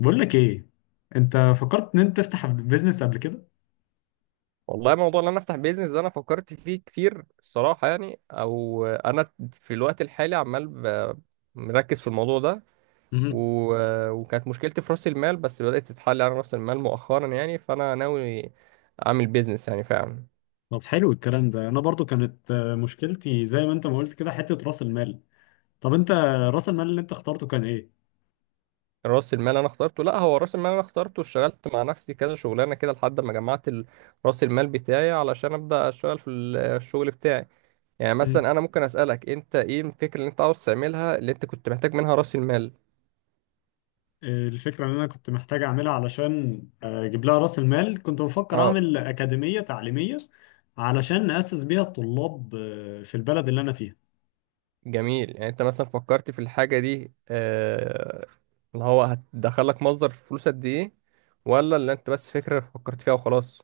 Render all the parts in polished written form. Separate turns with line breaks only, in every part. بقول لك ايه، انت فكرت ان انت تفتح بيزنس قبل كده؟
والله موضوع ان انا افتح بيزنس ده انا فكرت فيه كتير الصراحه يعني او انا في الوقت الحالي عمال مركز في الموضوع ده و...
مهم.
وكانت مشكلتي في راس المال بس بدات تتحل على راس المال مؤخرا يعني فانا ناوي اعمل بيزنس يعني فعلا.
طب حلو الكلام ده، انا برضو كانت مشكلتي زي ما انت ما قلت كده حتة راس المال. طب انت، راس المال اللي انت اخترته كان ايه؟
راس المال انا اخترته، لا، هو راس المال انا اخترته اشتغلت مع نفسي كذا شغلانه كده لحد ما جمعت راس المال بتاعي علشان ابدا اشتغل في الشغل بتاعي. يعني
مم.
مثلا انا ممكن اسالك انت ايه الفكره اللي انت عاوز تعملها اللي انت كنت محتاج منها راس المال؟
الفكرة ان انا كنت محتاج اعملها علشان اجيب لها راس المال، كنت بفكر
اه،
اعمل اكاديمية تعليمية علشان نأسس بيها الطلاب في البلد اللي انا فيها.
جميل. يعني انت مثلا فكرت في الحاجة دي، اللي هو هتدخلك مصدر فلوس قد ايه، ولا اللي انت بس فكرة فكرت فيها وخلاص؟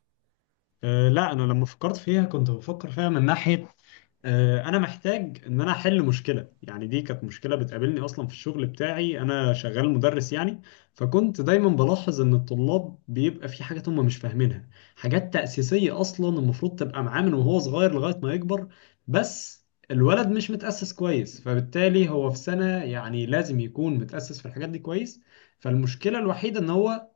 لا، انا لما فكرت فيها كنت بفكر فيها من ناحية انا محتاج ان انا احل مشكله. يعني دي كانت مشكله بتقابلني اصلا في الشغل بتاعي، انا شغال مدرس يعني. فكنت دايما بلاحظ ان الطلاب بيبقى في حاجات هم مش فاهمينها، حاجات تأسيسيه اصلا المفروض تبقى معاه من وهو صغير لغايه ما يكبر. بس الولد مش متأسس كويس، فبالتالي هو في سنه يعني لازم يكون متأسس في الحاجات دي كويس. فالمشكله الوحيده ان هو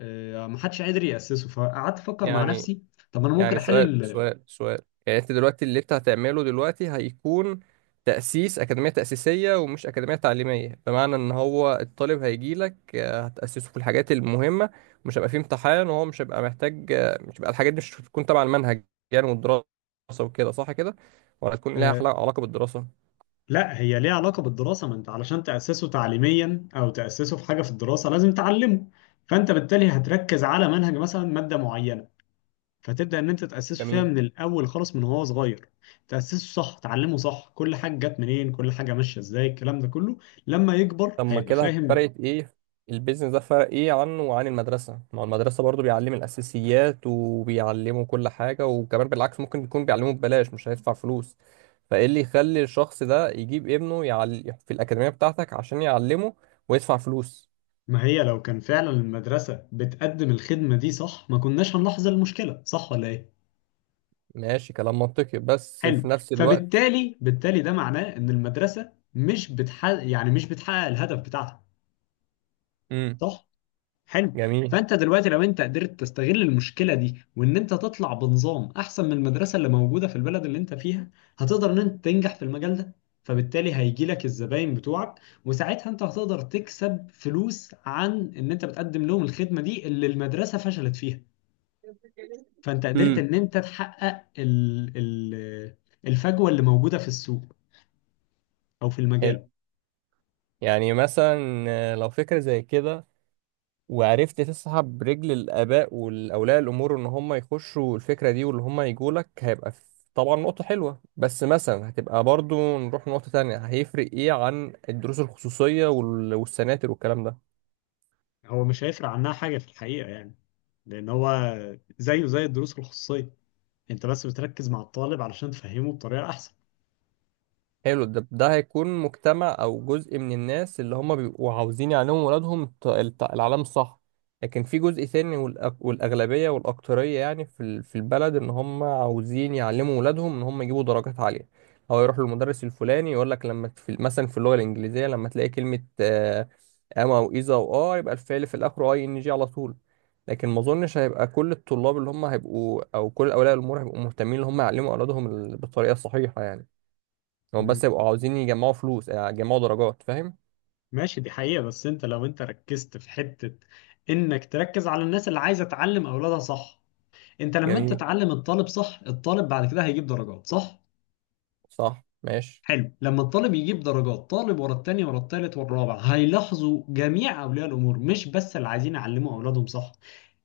محدش قادر يأسسه، فقعدت افكر مع
يعني
نفسي، طب انا ممكن
يعني سؤال
احل.
سؤال سؤال يعني انت دلوقتي اللي انت هتعمله دلوقتي هيكون تأسيس أكاديمية تأسيسية ومش أكاديمية تعليمية، بمعنى ان هو الطالب هيجيلك، هتأسسه في الحاجات المهمة، مش هيبقى فيه امتحان وهو مش هيبقى محتاج، مش هيبقى الحاجات دي مش هتكون تبع المنهج يعني والدراسة وكده، صح كده؟ ولا هتكون ليها علاقة بالدراسة؟
لا، هي ليها علاقة بالدراسة، ما انت علشان تأسسه تعليميا او تأسسه في حاجة في الدراسة لازم تعلمه. فانت بالتالي هتركز على منهج مثلا مادة معينة، فتبدأ ان انت تأسسه فيها
جميل.
من الاول خالص من وهو صغير. تأسسه صح، تعلمه صح، كل حاجة جت منين، كل حاجة ماشية ازاي، الكلام ده كله. لما يكبر
طب ما
هيبقى
كده
فاهم.
فرقت ايه؟ البيزنس ده فرق ايه عنه وعن المدرسة؟ ما هو المدرسة برضو بيعلم الأساسيات وبيعلمه كل حاجة، وكمان بالعكس ممكن يكون بيعلمه ببلاش مش هيدفع فلوس. فايه اللي يخلي الشخص ده يجيب ابنه في الأكاديمية بتاعتك عشان يعلمه ويدفع فلوس؟
ما هي لو كان فعلا المدرسة بتقدم الخدمة دي صح ما كناش هنلاحظ المشكلة، صح ولا ايه؟
ماشي، كلام منطقي، بس
حلو.
في نفس الوقت.
فبالتالي ده معناه ان المدرسة مش بتحقق يعني مش بتحقق الهدف بتاعها.
امم.
صح. حلو.
جميل.
فانت دلوقتي لو انت قدرت تستغل المشكله دي وان انت تطلع بنظام احسن من المدرسه اللي موجوده في البلد اللي انت فيها، هتقدر ان انت تنجح في المجال ده. فبالتالي هيجي لك الزباين بتوعك، وساعتها انت هتقدر تكسب فلوس عن ان انت بتقدم لهم الخدمه دي اللي المدرسه فشلت فيها. فانت قدرت
امم.
ان انت تحقق ال الفجوه اللي موجوده في السوق، او في
حلو.
المجال.
يعني مثلا لو فكرة زي كده وعرفت تسحب رجل الآباء والأولياء الأمور إن هم يخشوا الفكرة دي واللي هم يجوا لك، طبعا نقطة حلوة، بس مثلا هتبقى برضو نروح نقطة تانية: هيفرق إيه عن الدروس الخصوصية والسناتر والكلام ده؟
هو مش هيفرق عنها حاجه في الحقيقه يعني. لان هو زيه زي الدروس الخصوصيه، انت بس بتركز مع الطالب علشان تفهمه بطريقة احسن.
حلو. ده هيكون مجتمع او جزء من الناس اللي هم بيبقوا عاوزين يعلموا ولادهم العلام، صح. لكن في جزء ثاني والاغلبيه والاكتريه يعني في البلد ان هم عاوزين يعلموا ولادهم ان هم يجيبوا درجات عاليه. هو يروح للمدرس الفلاني يقول لك لما في مثلا في اللغه الانجليزيه لما تلاقي كلمه ام او اذا او اه، يبقى الفعل في الاخر اي ان جي على طول. لكن ما اظنش هيبقى كل الطلاب اللي هم هيبقوا او كل اولياء الامور هيبقوا مهتمين ان هم يعلموا اولادهم بالطريقه الصحيحه يعني. هم بس يبقوا
مم.
عاوزين يجمعوا فلوس، يجمعوا درجات، فاهم.
ماشي، دي حقيقة. بس انت لو انت ركزت في حتة انك تركز على الناس اللي عايزة تعلم اولادها، صح؟ انت لما انت
جميل.
تعلم الطالب صح، الطالب بعد كده هيجيب درجات، صح؟
صح ماشي.
حلو. لما الطالب يجيب درجات، طالب ورا التاني ورا التالت والرابع، هيلاحظوا جميع اولياء الامور، مش بس اللي عايزين يعلموا اولادهم، صح؟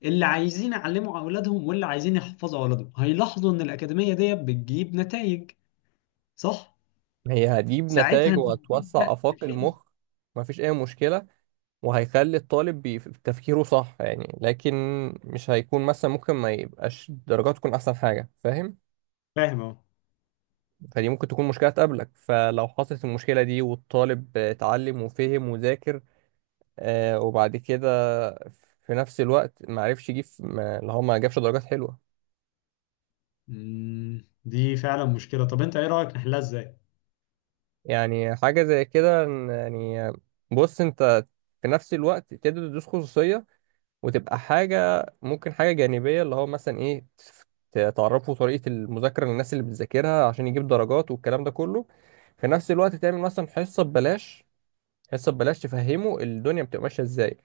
اللي عايزين يعلموا اولادهم واللي عايزين يحفظوا اولادهم هيلاحظوا ان الاكاديمية دي بتجيب نتائج. صح.
هي هتجيب
ساعتها
نتائج
انت هتبدأ.
وهتوسع آفاق المخ. مفيش أي مشكلة. وهيخلي الطالب تفكيره صح يعني، لكن مش هيكون مثلا، ممكن ما يبقاش درجات تكون أحسن حاجة، فاهم.
فاهم اهو.
فدي ممكن تكون مشكلة تقابلك. فلو حصلت المشكلة دي والطالب اتعلم وفهم وذاكر، آه، وبعد كده في نفس الوقت معرفش يجيب، اللي هو ما جابش درجات حلوة.
دي فعلا مشكلة. طب انت ايه رأيك نحلها ازاي؟
يعني حاجة زي كده، يعني بص انت في نفس الوقت تقدر تدوس خصوصية وتبقى حاجة، ممكن حاجة جانبية، اللي هو مثلا ايه، تعرفوا طريقة المذاكرة للناس اللي بتذاكرها عشان يجيب درجات والكلام ده كله. في نفس الوقت تعمل مثلا حصة ببلاش، حصة ببلاش تفهمه الدنيا بتبقى ماشية ازاي.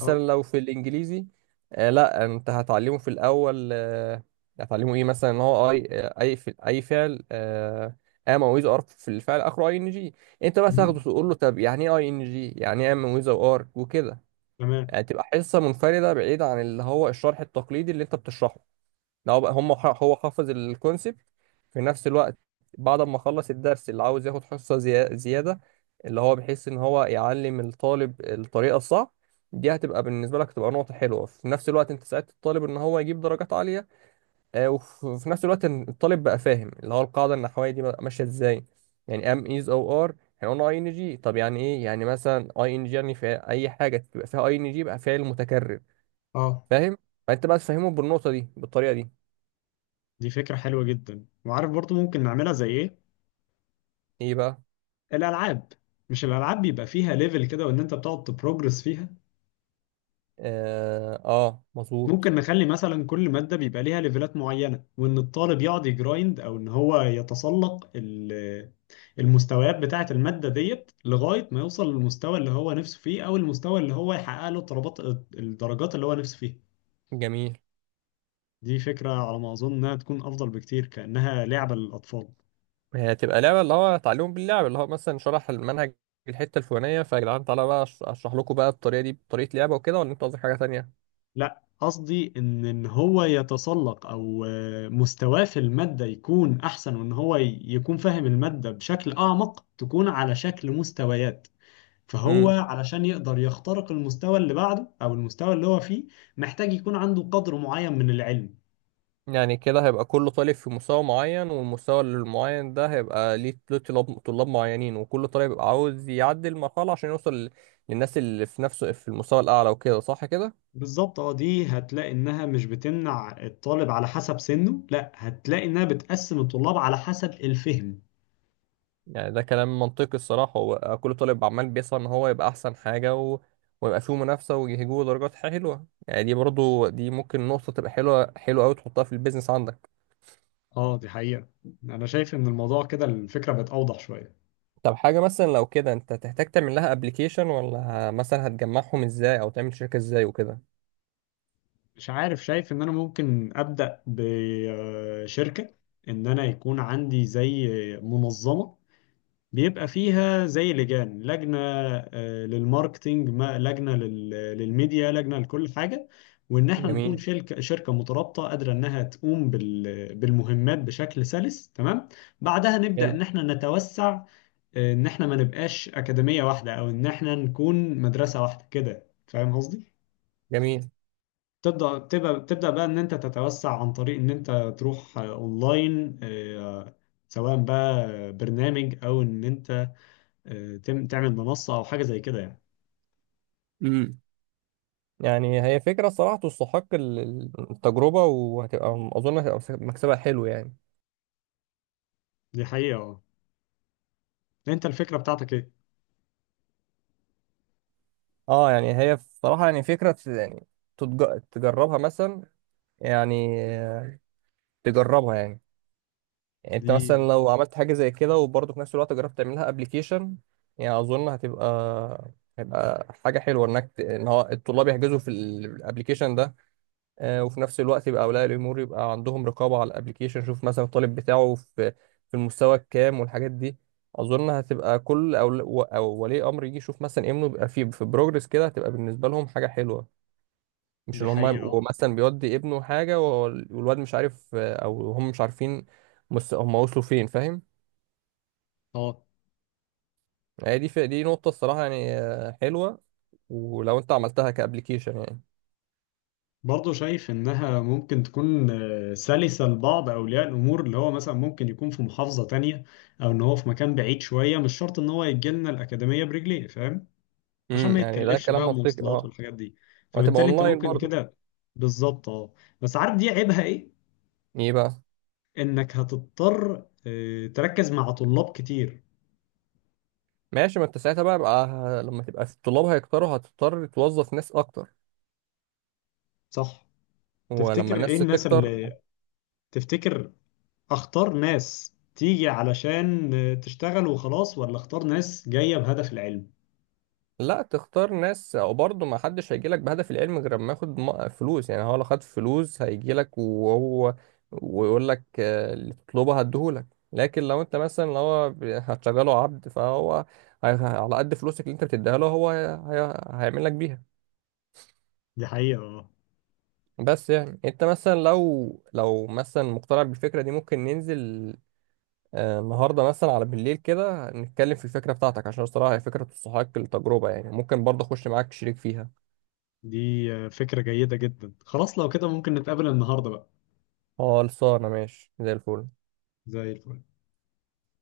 اه.
لو في الانجليزي، آه، لا، انت هتعلمه في الاول، آه، هتعلمه ايه مثلا؟ ان هو اي، اي فعل آه ام ويز ار في الفعل اخره اي ان جي. انت بس
مم،
تاخده تقول له طب يعني ايه اي ان جي، يعني ايه ام ويز ار وكده.
تمام.
يعني تبقى حصه منفرده بعيده عن اللي هو الشرح التقليدي اللي انت بتشرحه. لو بقى هو حافظ الكونسبت في نفس الوقت، بعد ما خلص الدرس اللي عاوز ياخد حصة زيادة، اللي هو بيحس ان هو يعلم الطالب الطريقة الصح، دي هتبقى بالنسبة لك تبقى نقطة حلوة. في نفس الوقت انت ساعدت الطالب ان هو يجيب درجات عالية، آه، وفي نفس الوقت إن الطالب بقى فاهم اللي هو القاعدة النحوية دي بقى ماشية ازاي. يعني ام ايز او ار، احنا قلنا اي ان جي، طب يعني ايه؟ يعني مثلا اي ان جي يعني في اي حاجة تبقى فيها اي ان جي يبقى فعل متكرر،
اه،
فاهم. فانت بقى تفهمه بالنقطة دي بالطريقة دي.
دي فكرة حلوة جدا. وعارف برضو ممكن نعملها زي ايه؟
ايه بقى؟
الألعاب. مش الألعاب بيبقى فيها ليفل كده وان انت بتقعد تبروجرس فيها؟
اه، مظبوط.
ممكن نخلي مثلا كل مادة بيبقى ليها ليفلات معينة، وان الطالب يقعد يجرايند او ان هو يتسلق المستويات بتاعة المادة ديت لغاية ما يوصل للمستوى اللي هو نفسه فيه او المستوى اللي هو يحقق له الطلبات، الدرجات اللي هو نفسه فيها.
جميل.
دي فكرة، على ما أظن إنها تكون أفضل بكتير، كأنها لعبة للأطفال.
هي هتبقى لعبة، اللي هو تعليم باللعب، اللي هو مثلا شرح المنهج الحتة الفلانية: فيا جدعان تعالى بقى اشرح لكم بقى الطريقة دي بطريقة لعبة وكده، ولا انت قصدك حاجة تانية؟
لا، قصدي إن هو يتسلق أو مستواه في المادة يكون أحسن، وإن هو يكون فاهم المادة بشكل أعمق، تكون على شكل مستويات. فهو
امم.
علشان يقدر يخترق المستوى اللي بعده أو المستوى اللي هو فيه، محتاج يكون عنده قدر معين من العلم.
يعني كده هيبقى كل طالب في مستوى معين، والمستوى المعين ده هيبقى له طلاب معينين، وكل طالب بيبقى عاوز يعدي المرحلة عشان يوصل للناس اللي في نفسه في المستوى الأعلى، وكده صح كده؟
بالظبط، اه. دي هتلاقي انها مش بتمنع الطالب على حسب سنه، لا هتلاقي انها بتقسم الطلاب على حسب الفهم.
يعني ده كلام منطقي الصراحة. هو كل طالب عمال بيسعى إن هو يبقى أحسن حاجة ويبقى فيه منافسة ويجيبوا درجات حلوة يعني. دي برضو دي ممكن نقطة تبقى حلوة حلوة أوي تحطها في البيزنس عندك.
اه، دي حقيقة. انا شايف ان الموضوع كده الفكرة بقت اوضح شوية.
طب حاجة مثلا لو كده أنت تحتاج تعمل لها أبليكيشن ولا، مثلا هتجمعهم إزاي أو تعمل شركة إزاي وكده؟
مش عارف، شايف ان انا ممكن ابدأ بشركة. ان انا يكون عندي زي منظمة بيبقى فيها زي لجنة للماركتينج، لجنة للميديا، لجنة لكل حاجة. وإن إحنا نكون
جميل.
شركة مترابطة قادرة إنها تقوم بالمهمات بشكل سلس تمام. بعدها نبدأ
حلو.
إن إحنا نتوسع. إن إحنا ما نبقاش أكاديمية واحدة أو إن إحنا نكون مدرسة واحدة كده. فاهم قصدي؟
جميل.
تبدأ بقى إن أنت تتوسع عن طريق إن أنت تروح أونلاين، سواء بقى برنامج او ان انت تعمل منصة أو حاجة زي كده يعني.
امم. يعني هي فكرة صراحة تستحق التجربة، وهتبقى أظن هتبقى مكسبها حلو يعني.
دي حقيقة، اه. أنت الفكرة بتاعتك إيه؟
اه، يعني هي بصراحة يعني فكرة يعني، تجربها مثلا، يعني تجربها يعني. يعني انت
دي
مثلا لو عملت حاجة زي كده وبرضه في نفس الوقت جربت تعملها ابلكيشن، يعني اظن هتبقى، هيبقى حاجة حلوة انك ان هو الطلاب يحجزوا في الابلكيشن ده، آه، وفي نفس الوقت يبقى اولياء الامور يبقى عندهم رقابة على الابلكيشن، شوف مثلا الطالب بتاعه في المستوى الكام والحاجات دي. اظن هتبقى كل او ولي امر يجي يشوف مثلا ابنه بيبقى في بروجرس كده، هتبقى بالنسبة لهم حاجة حلوة. مش
دي
ان هم
حقيقة،
يبقوا
اه.
مثلا بيودي ابنه حاجه والواد مش عارف، آه، او هم مش عارفين هم وصلوا فين، فاهم.
آه.
هي دي في دي نقطه الصراحه يعني، حلوه، ولو انت عملتها كابليكيشن يعني.
برضه شايف إنها ممكن تكون سلسة لبعض أولياء الأمور، اللي هو مثلا ممكن يكون في محافظة تانية أو إن هو في مكان بعيد شوية، مش شرط إن هو يجي لنا الأكاديمية برجليه، فاهم؟ عشان ما
امم، يعني ده
يتكلفش
كلام
بقى
منطقي
مواصلات
اه.
والحاجات دي.
وهتبقى
فبالتالي أنت
اونلاين
ممكن
برضه.
كده. بالظبط، اه. بس عارف دي عيبها إيه؟
ايه بقى؟
إنك هتضطر تركز مع طلاب كتير.
ماشي. ما انت ساعتها بقى, لما تبقى الطلاب هيكتروا هتضطر توظف ناس اكتر.
صح؟
ولما
تفتكر ايه
الناس
الناس
تكتر،
اللي، تفتكر اختار ناس تيجي علشان تشتغل وخلاص، ولا اختار ناس جاية بهدف العلم؟
لا، تختار ناس، وبرضه ما حدش هيجي لك بهدف العلم غير ما ياخد فلوس. يعني هو لو خد فلوس هيجي لك وهو ويقول لك، آه، اللي تطلبه هديهولك. لكن لو انت مثلا لو هو هتشغله عبد فهو على قد فلوسك اللي انت بتديها له هو هيعمل لك بيها.
دي حقيقة، اه.
بس يعني انت مثلا لو مثلا مقتنع بالفكرة دي ممكن ننزل، النهارده مثلا على بالليل كده نتكلم في الفكرة بتاعتك، عشان الصراحة هي فكرة تستحق التجربة يعني، ممكن برضه اخش معاك شريك فيها.
دي فكرة جيدة جدا، خلاص لو كده ممكن نتقابل النهاردة بقى.
خلصانة ماشي زي الفل.
زي الفل.